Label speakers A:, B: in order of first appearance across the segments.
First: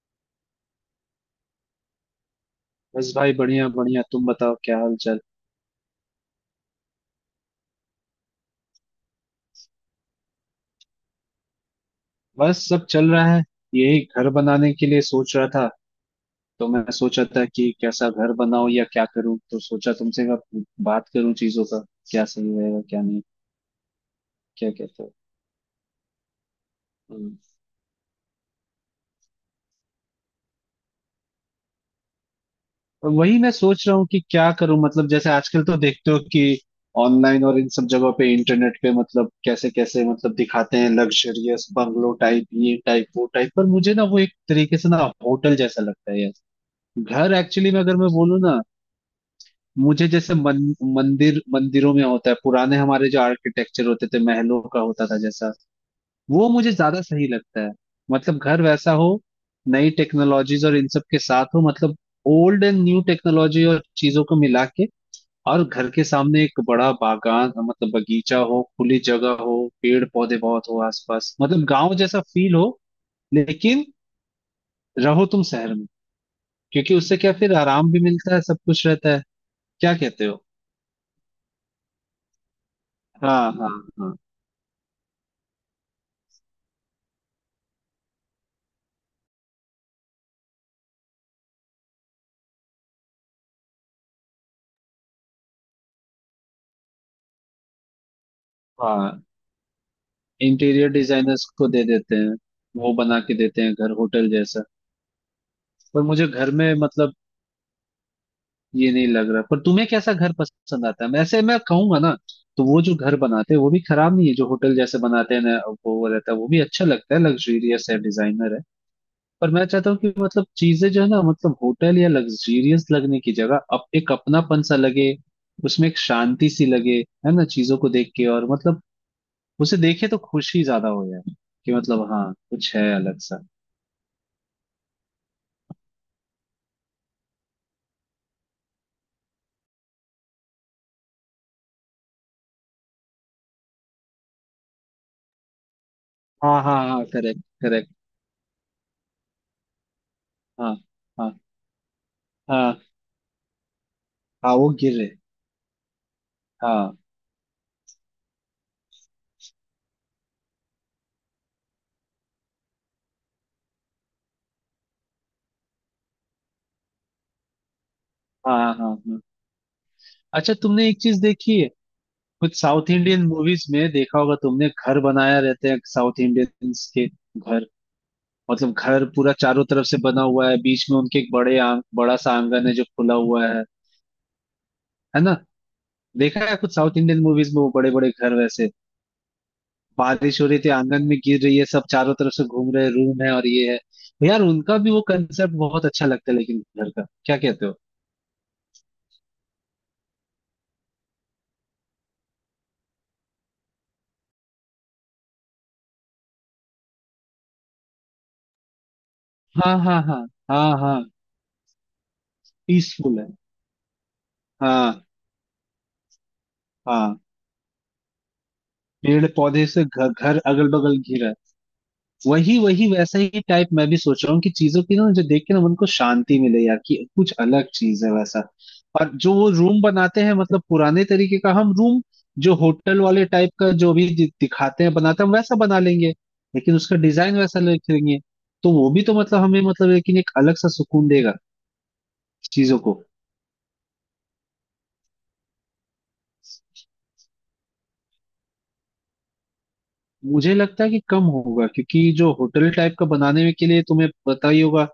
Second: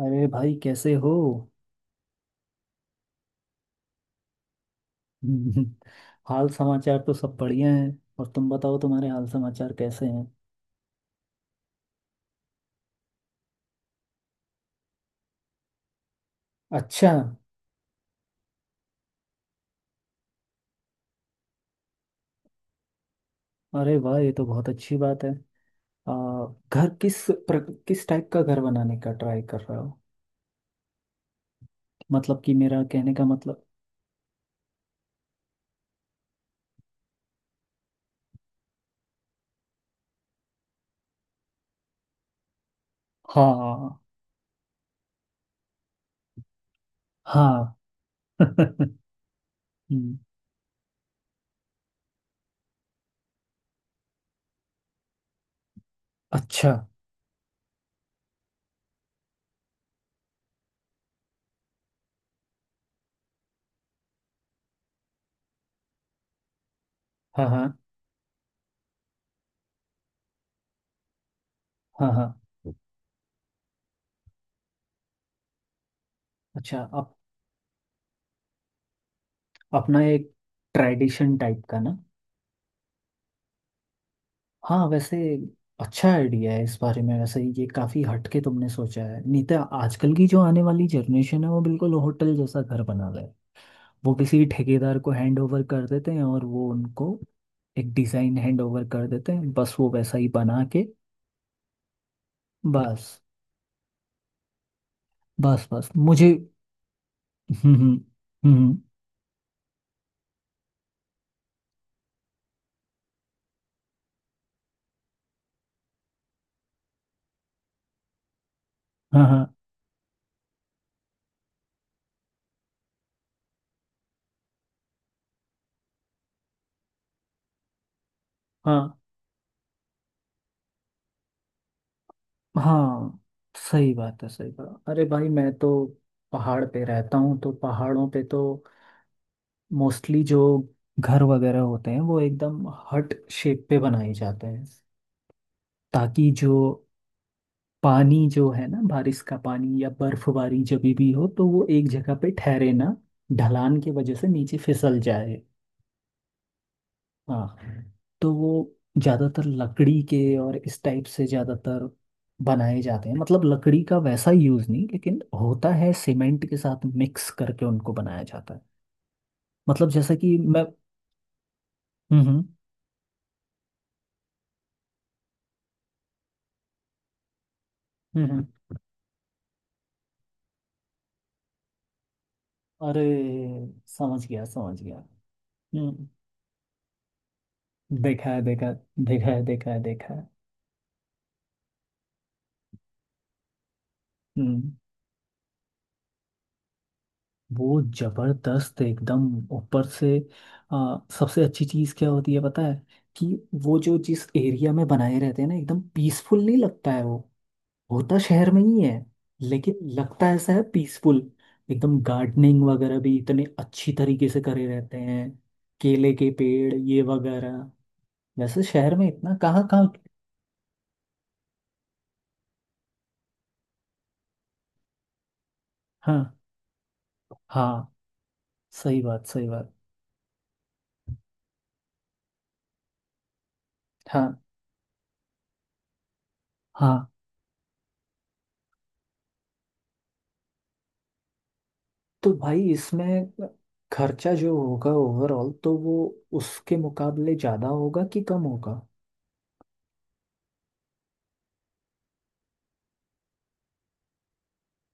A: अरे भाई कैसे हो।
B: बस भाई, बढ़िया बढ़िया। तुम बताओ, क्या हाल चाल?
A: हाल समाचार तो सब बढ़िया है। और तुम बताओ, तुम्हारे हाल समाचार कैसे हैं?
B: बस सब चल रहा है। यही घर बनाने के लिए सोच रहा था। तो मैं
A: अच्छा।
B: सोचा था कि कैसा घर बनाऊं या क्या करूं, तो सोचा तुमसे अब बात करूं चीजों का। क्या सही रहेगा क्या नहीं।
A: अरे वाह, ये तो बहुत
B: क्या
A: अच्छी
B: कहते हो?
A: बात है। आ, घर किस
B: हम्म।
A: प्र, किस टाइप का घर बनाने का ट्राई कर रहे हो? मतलब कि मेरा
B: और
A: कहने का
B: वही मैं
A: मतलब।
B: सोच रहा हूँ कि क्या करूं। मतलब जैसे आजकल तो देखते हो कि ऑनलाइन और इन सब जगहों पे, इंटरनेट पे, मतलब कैसे कैसे मतलब दिखाते हैं। लग्जरियस बंगलो टाइप, ये टाइप वो टाइप, पर
A: हाँ
B: मुझे ना वो एक तरीके से ना होटल जैसा लगता है यार। घर
A: हाँ।
B: एक्चुअली में, अगर मैं बोलूँ ना।
A: हम्म।
B: मुझे जैसे मंदिर, मंदिरों में होता है पुराने हमारे जो आर्किटेक्चर होते थे, महलों का होता था जैसा, वो
A: अच्छा।
B: मुझे ज्यादा सही लगता है। मतलब घर वैसा हो, नई टेक्नोलॉजीज और इन सब के साथ हो। मतलब ओल्ड एंड न्यू टेक्नोलॉजी और चीजों को मिला के। और घर के सामने एक बड़ा
A: हाँ
B: बागान,
A: हाँ,
B: मतलब बगीचा हो, खुली जगह हो, पेड़ पौधे बहुत हो आसपास, मतलब गांव
A: हाँ
B: जैसा
A: हाँ।
B: फील हो, लेकिन रहो तुम शहर में।
A: अच्छा।
B: क्योंकि उससे क्या, फिर आराम भी मिलता है, सब कुछ रहता है। क्या
A: अपना
B: कहते
A: एक
B: हो?
A: ट्रेडिशन टाइप का ना।
B: हाँ, हाँ। हाँ,
A: हाँ वैसे। अच्छा आइडिया है इस बारे में। वैसे ये काफ़ी हटके तुमने सोचा है, नहीं तो आजकल की जो आने वाली जनरेशन है वो बिल्कुल होटल जैसा घर बना रहे है। वो किसी ठेकेदार को हैंड ओवर कर देते हैं और वो उनको एक डिज़ाइन हैंड ओवर कर
B: हाँ।
A: देते हैं, बस वो वैसा ही बना के।
B: इंटीरियर डिजाइनर्स को दे देते हैं। वो
A: बस
B: बना के देते हैं, घर होटल जैसा।
A: बस बस,
B: पर मुझे
A: मुझे।
B: घर में, मतलब
A: हम्म। हम्म, हम्म।
B: ये नहीं लग रहा। पर तुम्हें कैसा घर पसंद आता है? वैसे मैं कहूंगा ना, तो वो जो घर बनाते हैं वो भी खराब नहीं है, जो होटल जैसे बनाते हैं ना, वो रहता है, वो भी अच्छा लगता है, लग्जूरियस है, डिजाइनर है।
A: हाँ हाँ,
B: पर मैं चाहता हूँ कि मतलब चीजें जो है ना, मतलब होटल या लग्जूरियस लगने की जगह अब एक अपनापन सा लगे, उसमें एक शांति सी लगे, है ना? चीजों को देख के और मतलब
A: हाँ
B: उसे देखे तो खुशी ज्यादा हो यार। कि मतलब, हाँ, कुछ है
A: हाँ।
B: अलग सा।
A: सही बात है, सही बात। अरे भाई मैं तो पहाड़ पे रहता हूँ, तो पहाड़ों पे तो मोस्टली जो घर वगैरह होते हैं वो एकदम हट शेप पे बनाए जाते हैं। ताकि जो
B: हाँ, हाँ, हाँ, करेक्ट, करेक्ट।
A: पानी, जो है ना बारिश का पानी या बर्फबारी,
B: हाँ,
A: जब भी हो
B: हाँ,
A: तो वो एक जगह पे ठहरे
B: हाँ,
A: ना। ढलान की वजह से
B: हाँ,
A: नीचे
B: वो गिर
A: फिसल
B: रहे।
A: जाए।
B: हाँ,
A: हाँ। तो वो ज़्यादातर लकड़ी के और इस टाइप से ज़्यादातर बनाए जाते हैं, मतलब लकड़ी का वैसा यूज़ नहीं लेकिन होता है, सीमेंट के साथ मिक्स करके उनको बनाया जाता
B: हाँ,
A: है।
B: हाँ, हाँ।
A: मतलब जैसे कि
B: अच्छा
A: मैं।
B: तुमने एक चीज देखी है,
A: हम्म।
B: कुछ साउथ इंडियन मूवीज में देखा होगा तुमने, घर बनाया रहते हैं साउथ इंडियंस के घर।
A: हम्म।
B: मतलब घर पूरा चारों तरफ से बना हुआ है, बीच में उनके एक बड़ा सा आंगन है जो
A: अरे,
B: खुला हुआ है।
A: समझ गया समझ गया।
B: है ना?
A: हम्म।
B: देखा है कुछ साउथ इंडियन मूवीज में, वो बड़े बड़े
A: देखा
B: घर
A: है, देखा
B: वैसे।
A: है, देखा है, देखा है, देखा है।
B: बारिश हो रही थी, आंगन में गिर रही है, सब चारों तरफ से घूम रहे हैं, रूम है और ये है। यार,
A: हम्म।
B: उनका भी वो कंसेप्ट बहुत अच्छा लगता है, लेकिन घर का, क्या कहते हो?
A: वो जबरदस्त एकदम। ऊपर से। सबसे अच्छी चीज क्या होती है पता है? कि वो जो, जिस एरिया में बनाए रहते हैं ना, एकदम पीसफुल नहीं लगता है वो। होता शहर में ही है,
B: हाँ,
A: लेकिन
B: हाँ, हाँ,
A: लगता ऐसा है
B: हाँ, हाँ,
A: पीसफुल। एकदम गार्डनिंग वगैरह भी
B: पीसफुल है।
A: इतने अच्छी तरीके से करे रहते
B: हाँ,
A: हैं। केले के पेड़, ये
B: हाँ।
A: वगैरह। वैसे शहर में
B: पेड़
A: इतना कहाँ
B: पौधे से
A: कहाँ।
B: घर, घर अगल बगल घिरा है। वही वही वैसा ही टाइप मैं भी सोच रहा हूँ, कि चीजों की ना मुझे देख के ना मन को
A: हाँ
B: शांति मिले यार, कि कुछ अलग
A: हाँ।
B: चीज है वैसा।
A: सही
B: और
A: बात,
B: जो
A: सही
B: वो
A: बात।
B: रूम बनाते हैं, मतलब पुराने तरीके का हम रूम, जो होटल वाले टाइप का जो भी
A: हाँ
B: दिखाते हैं बनाते हैं, हम वैसा बना लेंगे। लेकिन
A: हाँ।
B: उसका डिजाइन वैसा रखेंगे। तो वो भी तो मतलब हमें, मतलब लेकिन एक अलग सा सुकून देगा
A: तो भाई
B: चीजों को।
A: इसमें खर्चा जो होगा ओवरऑल तो वो उसके मुकाबले ज़्यादा होगा कि कम होगा?
B: मुझे लगता है कि कम होगा, क्योंकि जो होटल टाइप का बनाने में के लिए तुम्हें पता ही होगा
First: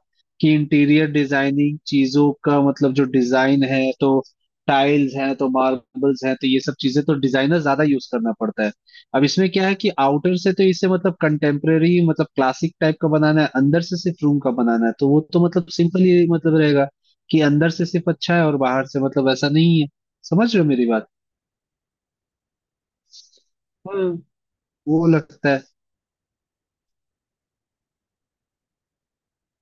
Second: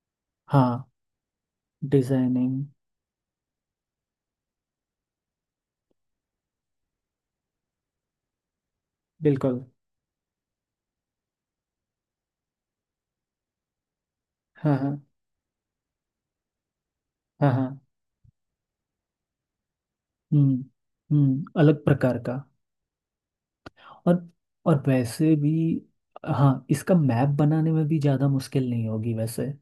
B: कि
A: हाँ।
B: इंटीरियर डिजाइनिंग चीजों का
A: डिजाइनिंग।
B: मतलब जो डिजाइन है तो, टाइल्स हैं तो, मार्बल्स हैं तो, ये सब चीजें तो डिजाइनर ज्यादा यूज करना पड़ता है। अब इसमें
A: बिल्कुल।
B: क्या है कि आउटर से तो इसे मतलब कंटेम्प्रेरी, मतलब क्लासिक टाइप का बनाना है, अंदर से सिर्फ रूम का
A: हाँ
B: बनाना है,
A: हाँ।
B: तो वो तो मतलब सिंपल ही मतलब रहेगा। कि
A: हाँ हाँ।
B: अंदर से सिर्फ अच्छा है और बाहर से मतलब ऐसा नहीं है।
A: हम्म
B: समझ रहे हो मेरी बात?
A: हम्म, अलग प्रकार का।
B: हम्म।
A: और। और
B: वो
A: वैसे
B: लगता
A: भी।
B: है।
A: हाँ, इसका मैप बनाने में भी ज़्यादा मुश्किल नहीं होगी वैसे।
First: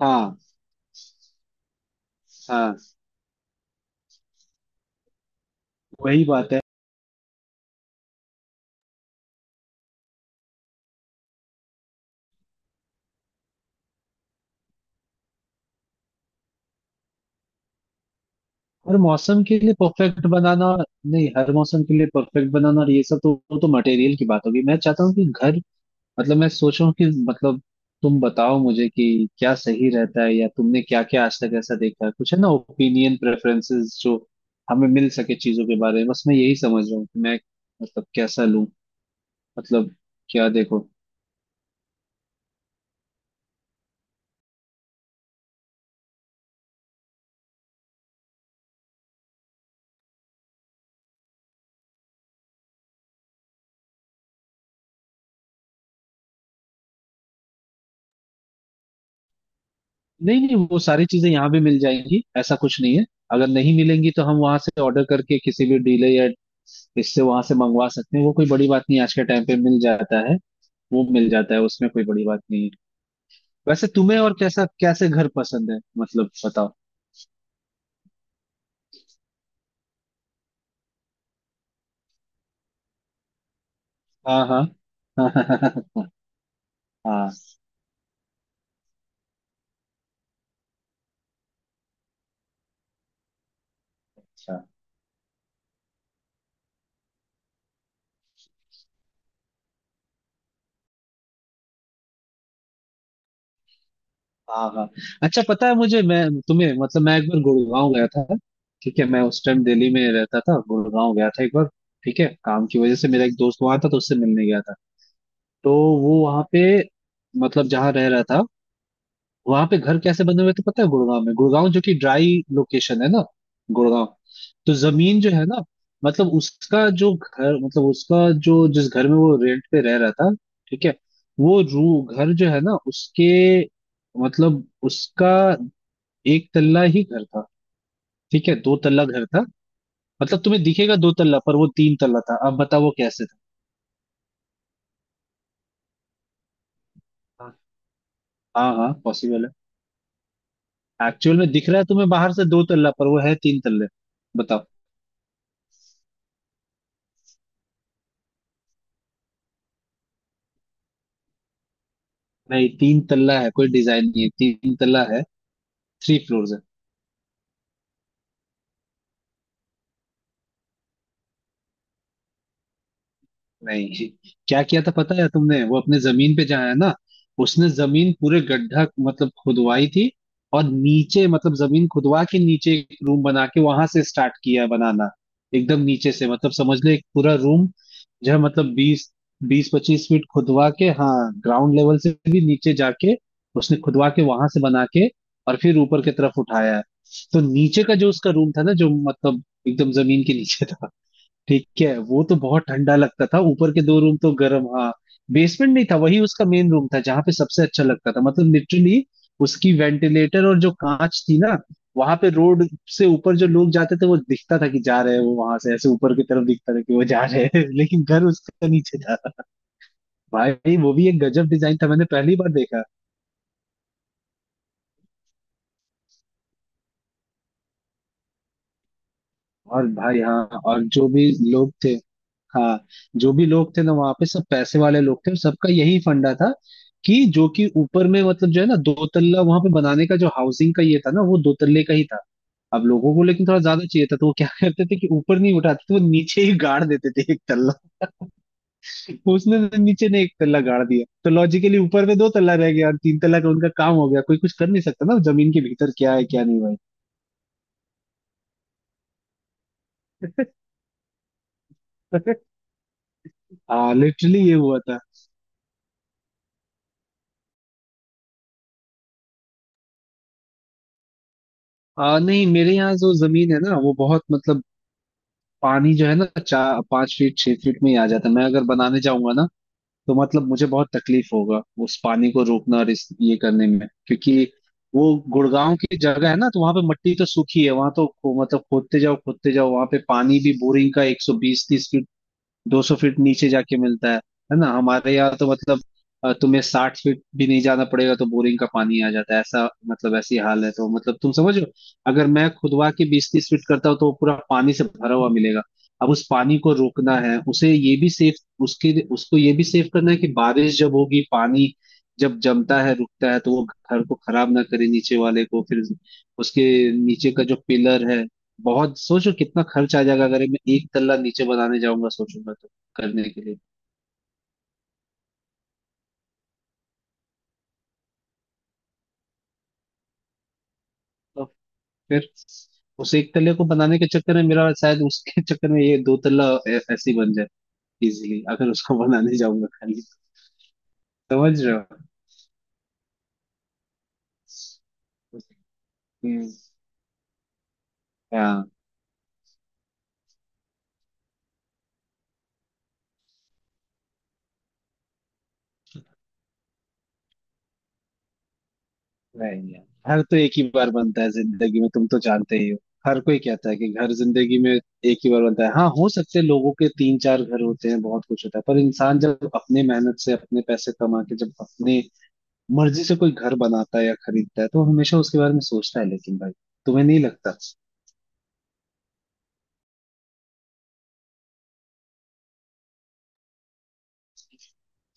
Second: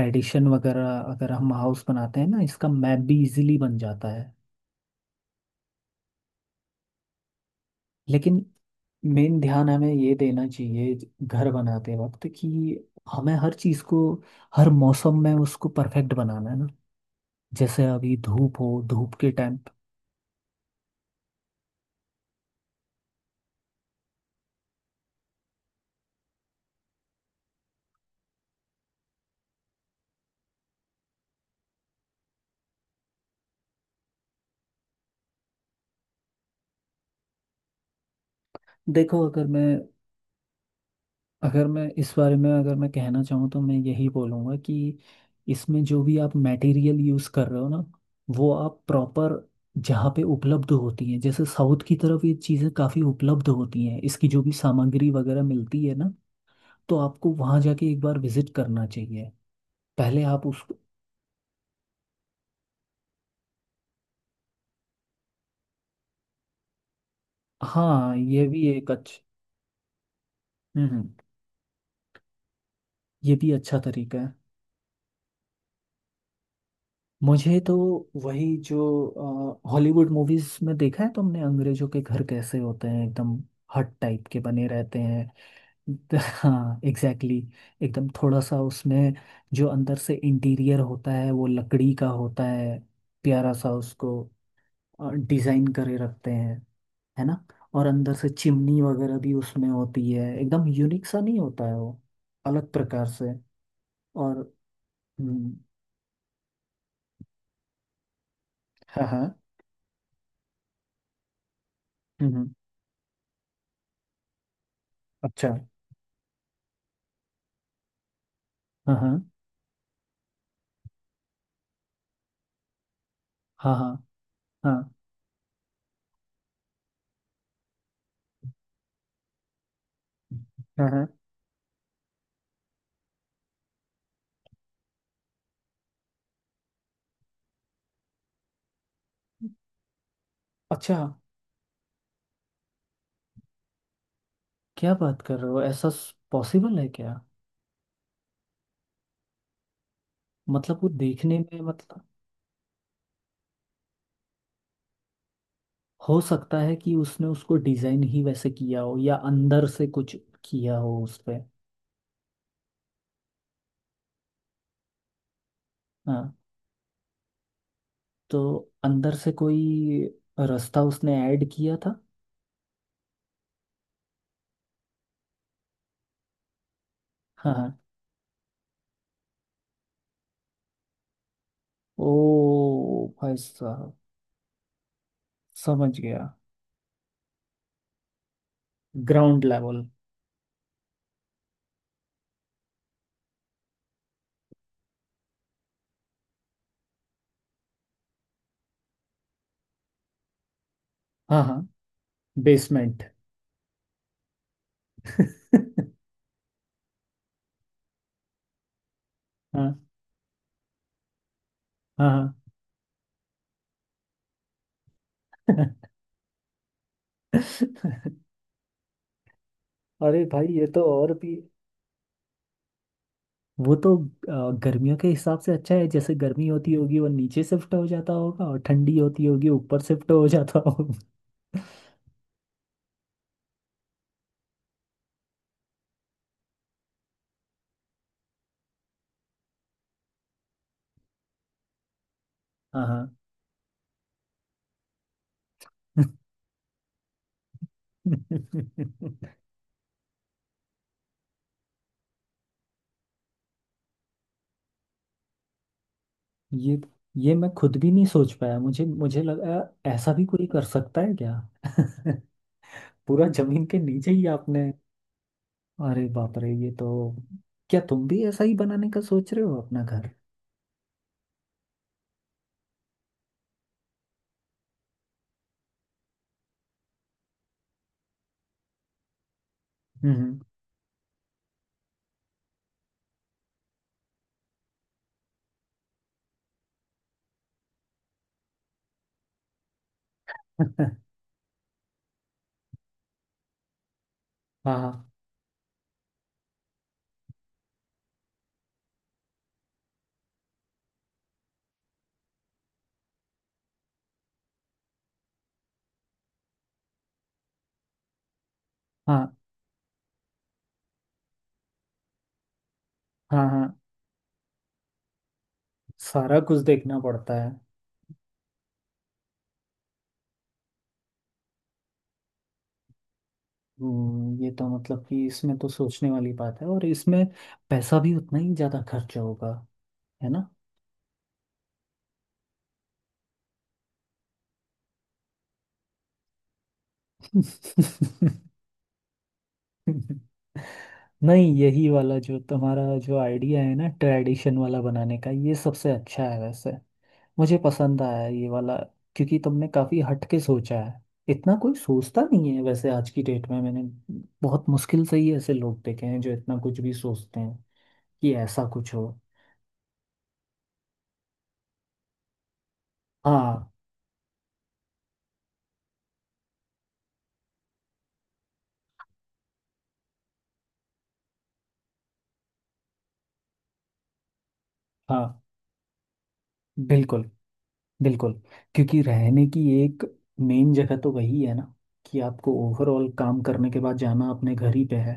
B: हाँ,
A: वगैरह अगर हम हाउस बनाते हैं ना, इसका
B: हाँ,
A: मैप भी इजीली बन जाता है।
B: वही बात है।
A: लेकिन मेन ध्यान हमें ये देना चाहिए घर बनाते वक्त कि हमें हर चीज़ को हर मौसम में उसको परफेक्ट बनाना है ना। जैसे अभी धूप हो,
B: हर
A: धूप के
B: मौसम
A: टाइम।
B: के लिए परफेक्ट बनाना। नहीं, हर मौसम के लिए परफेक्ट बनाना और ये सब तो, वो तो मटेरियल की बात होगी। मैं चाहता हूँ कि घर, मतलब मैं सोच रहा हूँ कि मतलब, तुम बताओ मुझे कि क्या सही रहता है, या तुमने क्या क्या आज तक ऐसा देखा है, कुछ है ना ओपिनियन प्रेफरेंसेस जो हमें मिल सके चीजों के बारे में। बस मैं यही समझ रहा हूँ कि मैं मतलब कैसा लूँ,
A: देखो, अगर मैं
B: मतलब क्या देखो।
A: अगर मैं इस बारे में, अगर मैं कहना चाहूँ तो मैं यही बोलूँगा कि इसमें जो भी आप मटेरियल यूज़ कर रहे हो ना, वो आप प्रॉपर, जहाँ पे उपलब्ध होती हैं, जैसे साउथ की तरफ ये चीज़ें काफ़ी उपलब्ध होती हैं, इसकी जो भी सामग्री वगैरह मिलती है ना, तो आपको वहां जाके एक बार विजिट करना चाहिए, पहले
B: नहीं,
A: आप
B: नहीं,
A: उसको।
B: वो सारी चीजें यहाँ भी मिल जाएंगी, ऐसा कुछ नहीं है। अगर नहीं मिलेंगी तो हम वहां से ऑर्डर करके किसी भी डीलर या इससे वहां से मंगवा
A: हाँ,
B: सकते हैं, वो
A: ये
B: कोई
A: भी
B: बड़ी बात
A: एक
B: नहीं है, आज
A: अच्छा।
B: के टाइम पे मिल जाता है। वो
A: हम्म।
B: मिल जाता है, उसमें कोई बड़ी बात नहीं है।
A: ये भी अच्छा
B: वैसे तुम्हें
A: तरीका है।
B: और कैसा, कैसे घर पसंद है, मतलब बताओ।
A: मुझे तो वही, जो हॉलीवुड मूवीज में देखा है तुमने, अंग्रेजों के घर कैसे होते हैं, एकदम हट टाइप के
B: हाँ, हाँ,
A: बने रहते हैं।
B: हाँ। हाँ,
A: हाँ
B: हाँ,
A: एग्जैक्टली exactly, एकदम थोड़ा सा उसमें जो अंदर से इंटीरियर होता है वो लकड़ी का होता है। प्यारा सा उसको
B: अच्छा।
A: डिजाइन करे रखते हैं। है ना। और अंदर से चिमनी वगैरह भी उसमें होती है, एकदम यूनिक सा नहीं होता है वो? अलग प्रकार से। और।
B: हाँ, हाँ। अच्छा
A: हम्म,
B: पता है मुझे, मैं तुम्हें मतलब, मैं एक बार गुड़गांव गया था। ठीक है?
A: हाँ
B: मैं
A: हाँ।
B: उस टाइम दिल्ली में रहता था, गुड़गांव गया था एक बार। ठीक है?
A: हम्म हम्म,
B: काम की वजह से, मेरा एक दोस्त वहां था तो उससे मिलने गया था।
A: अच्छा।
B: तो वो वहां पे मतलब जहाँ रह रहा था,
A: हाँ हाँ
B: वहां पे घर कैसे बने हुए थे पता है? गुड़गांव में, गुड़गांव जो कि ड्राई लोकेशन है ना,
A: हाँ,
B: गुड़गांव। तो
A: हाँ
B: जमीन जो है ना, मतलब उसका जो घर, मतलब उसका, जो जिस घर में वो रेंट पे रह रहा था, ठीक
A: हाँ
B: है।
A: हाँ हाँ।
B: वो रू घर जो है ना, उसके मतलब उसका, एक तल्ला ही घर था। ठीक है? दो तल्ला घर था, मतलब तुम्हें दिखेगा
A: अच्छा।
B: दो तल्ला, पर वो तीन तल्ला था। अब बताओ वो कैसे था।
A: क्या बात कर रहे हो, ऐसा पॉसिबल है क्या?
B: हाँ, हाँ, पॉसिबल है।
A: मतलब वो
B: एक्चुअल
A: देखने
B: में
A: में
B: दिख रहा है
A: मतलब।
B: तुम्हें बाहर से दो तल्ला, पर वो है तीन तल्ले। बताओ।
A: हो सकता है कि उसने उसको डिजाइन ही वैसे किया हो, या अंदर से कुछ किया हो उस पे।
B: नहीं, तीन तल्ला है, कोई डिजाइन नहीं है, तीन तल्ला है। थ्री
A: हाँ।
B: फ्लोर्स है।
A: तो अंदर से कोई रास्ता उसने ऐड किया था?
B: नहीं, क्या किया था पता है तुमने? वो अपने जमीन पे जहाँ है ना,
A: हाँ
B: उसने
A: हाँ।
B: जमीन पूरे गड्ढा मतलब खुदवाई थी। और नीचे मतलब जमीन
A: ओ
B: खुदवा के नीचे, एक रूम
A: भाई
B: बना के वहां
A: साहब!
B: से स्टार्ट किया बनाना। एकदम
A: समझ
B: नीचे से,
A: गया।
B: मतलब समझ ले एक पूरा रूम जो है मतलब, बीस
A: ग्राउंड
B: बीस
A: लेवल।
B: पच्चीस फीट खुदवा के, हाँ, ग्राउंड लेवल से भी नीचे जाके उसने खुदवा के वहां से बना के और फिर ऊपर की तरफ उठाया है। तो नीचे का जो उसका रूम था ना, जो मतलब एकदम जमीन के नीचे था,
A: हाँ हाँ।
B: ठीक है? वो तो बहुत ठंडा
A: बेसमेंट।
B: लगता था, ऊपर के दो रूम तो गर्म। हाँ। बेसमेंट नहीं था, वही उसका मेन रूम था जहां पे सबसे अच्छा लगता था, मतलब लिटरली। उसकी
A: हाँ
B: वेंटिलेटर और जो कांच थी ना, वहां पे
A: हाँ।
B: रोड से ऊपर जो लोग जाते थे, वो दिखता था कि जा रहे हैं, वो वहां से ऐसे
A: हाँ।
B: ऊपर की तरफ दिखता था कि वो जा रहे हैं लेकिन घर उसका नीचे था।
A: अरे भाई, ये
B: भाई
A: तो
B: वो भी
A: और
B: एक
A: भी।
B: गजब डिजाइन था, मैंने पहली बार देखा।
A: वो तो गर्मियों के हिसाब से अच्छा है, जैसे गर्मी होती होगी वो नीचे शिफ्ट हो जाता होगा और ठंडी होती होगी ऊपर
B: और
A: शिफ्ट
B: भाई,
A: हो जाता
B: हाँ, और
A: होगा।
B: जो भी लोग थे, हाँ, जो भी लोग थे ना वहां पे, सब पैसे वाले लोग थे और सबका यही फंडा था, कि जो कि ऊपर में मतलब, जो है ना, दो तल्ला वहां पे बनाने का जो हाउसिंग का ये था ना, वो दो तल्ले का ही था। अब
A: हाँ हाँ।
B: लोगों को लेकिन थोड़ा ज्यादा चाहिए था, तो वो क्या करते थे कि ऊपर नहीं उठाते थे, वो नीचे ही गाड़ देते थे एक तल्ला। उसने तो नीचे ने एक तल्ला गाड़ दिया, तो लॉजिकली ऊपर में दो तल्ला रह गया और तीन तल्ला का उनका काम हो गया। कोई कुछ कर नहीं सकता ना, जमीन के भीतर क्या है क्या नहीं।
A: ये ये मैं खुद भी नहीं सोच पाया। मुझे मुझे लगा, ऐसा भी
B: भाई
A: कोई कर सकता है क्या? पूरा जमीन के
B: हाँ,
A: नीचे ही
B: लिटरली ये
A: आपने?
B: हुआ था।
A: अरे बाप रे, ये तो। क्या तुम भी ऐसा ही बनाने का सोच रहे हो अपना घर?
B: नहीं, मेरे यहाँ जो जमीन है ना, वो बहुत मतलब, पानी जो है ना 4-5 फीट, 6 फीट में ही आ जाता है। मैं अगर बनाने जाऊंगा ना, तो
A: हम्म।
B: मतलब मुझे बहुत तकलीफ होगा उस पानी को रोकना और इस ये करने में। क्योंकि वो गुड़गांव की जगह है ना, तो वहां पे मट्टी तो सूखी है, वहां तो मतलब खोदते जाओ खोदते जाओ, वहां पे पानी भी बोरिंग का 120-130, 200 फीट नीचे जाके मिलता है। है ना?
A: हाँ
B: हमारे यहाँ तो मतलब तुम्हें 60 फीट भी नहीं जाना पड़ेगा तो बोरिंग का पानी आ जाता है, ऐसा मतलब ऐसी हाल है, तो मतलब तुम समझो। अगर मैं खुदवा के 20-30 फीट करता हूँ, तो वो पूरा पानी से भरा हुआ मिलेगा। अब उस पानी को रोकना है, उसे ये भी सेफ, उसके
A: हाँ,
B: उसको ये भी सेफ करना है कि बारिश जब होगी, पानी जब जमता है रुकता है,
A: हाँ
B: तो
A: हाँ।
B: वो घर को खराब ना करे, नीचे वाले को फिर।
A: सारा कुछ
B: उसके,
A: देखना
B: नीचे
A: पड़ता
B: का
A: है।
B: जो पिलर है, बहुत सोचो कितना खर्च आ जाएगा अगर मैं एक तल्ला नीचे बनाने जाऊंगा, सोचूंगा तो, करने के लिए।
A: ये तो मतलब कि इसमें तो सोचने वाली बात है, और इसमें पैसा भी उतना ही ज्यादा खर्चा होगा। है ना।
B: तो फिर उस एक तल्ले को बनाने के चक्कर में मेरा, शायद उसके चक्कर में ये दो तल्ला ऐसे ही बन जाए इजीली, अगर उसको बनाने जाऊंगा खाली।
A: नहीं,
B: समझ रहे
A: यही
B: हो?
A: वाला जो तुम्हारा जो आइडिया है ना, ट्रेडिशन वाला बनाने का, ये सबसे अच्छा है
B: हम्म,
A: वैसे। मुझे पसंद आया ये
B: हाँ,
A: वाला। क्योंकि तुमने काफी हट के सोचा है। इतना कोई सोचता नहीं है वैसे आज की डेट में। मैंने बहुत मुश्किल से ही ऐसे लोग देखे हैं जो इतना कुछ भी सोचते हैं कि ऐसा कुछ हो।
B: वही है। घर तो एक ही बार बनता है जिंदगी में, तुम तो जानते ही हो। हर कोई
A: हाँ
B: कहता है कि घर जिंदगी में एक ही बार बनता है, हाँ, हो सकते हैं लोगों के तीन चार घर होते हैं, बहुत कुछ होता है, पर इंसान जब अपने मेहनत से अपने पैसे कमा के, जब अपने मर्जी से कोई घर बनाता है या खरीदता है, तो वो हमेशा उसके
A: हाँ,
B: बारे में सोचता है, लेकिन भाई। तुम्हें नहीं
A: बिल्कुल
B: लगता?
A: बिल्कुल। क्योंकि रहने की एक मेन जगह तो वही है ना, कि आपको ओवरऑल काम करने के बाद जाना अपने घर ही पे है।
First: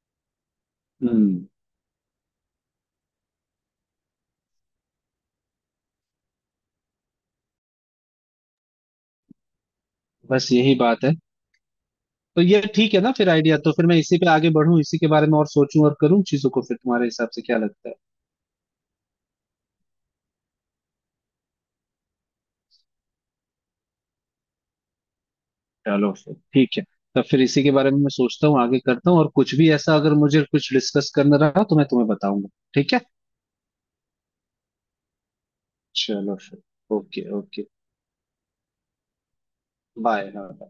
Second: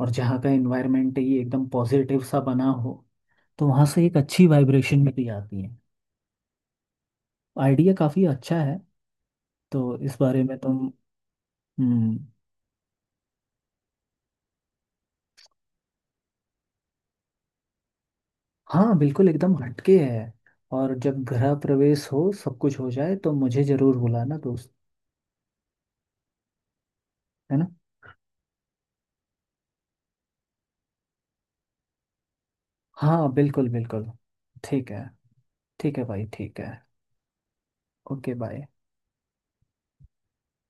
A: और जहाँ का एनवायरनमेंट ही
B: हम्म।
A: एकदम पॉजिटिव सा बना हो, तो वहाँ से एक अच्छी वाइब्रेशन भी आती है। आइडिया काफ़ी अच्छा है। तो इस बारे
B: बस
A: में
B: यही
A: तुम।
B: बात है।
A: हम्म।
B: तो ये ठीक है ना फिर, आइडिया? तो फिर मैं इसी पे आगे बढ़ूं, इसी के बारे में और सोचूं, और करूं चीजों को, फिर तुम्हारे हिसाब से क्या लगता है?
A: हाँ, बिल्कुल एकदम हटके है। और जब गृह प्रवेश हो सब कुछ हो जाए तो मुझे जरूर बुलाना दोस्त।
B: चलो फिर ठीक है। तब फिर
A: है
B: इसी
A: ना।
B: के बारे में मैं सोचता हूँ, आगे करता हूँ, और कुछ भी ऐसा अगर मुझे कुछ डिस्कस करना रहा तो मैं तुम्हें बताऊंगा। ठीक है।
A: हाँ बिल्कुल बिल्कुल। ठीक है। ठीक है भाई,
B: चलो
A: ठीक
B: फिर,
A: है।
B: Okay, okay.
A: Okay, bye.
B: Bye.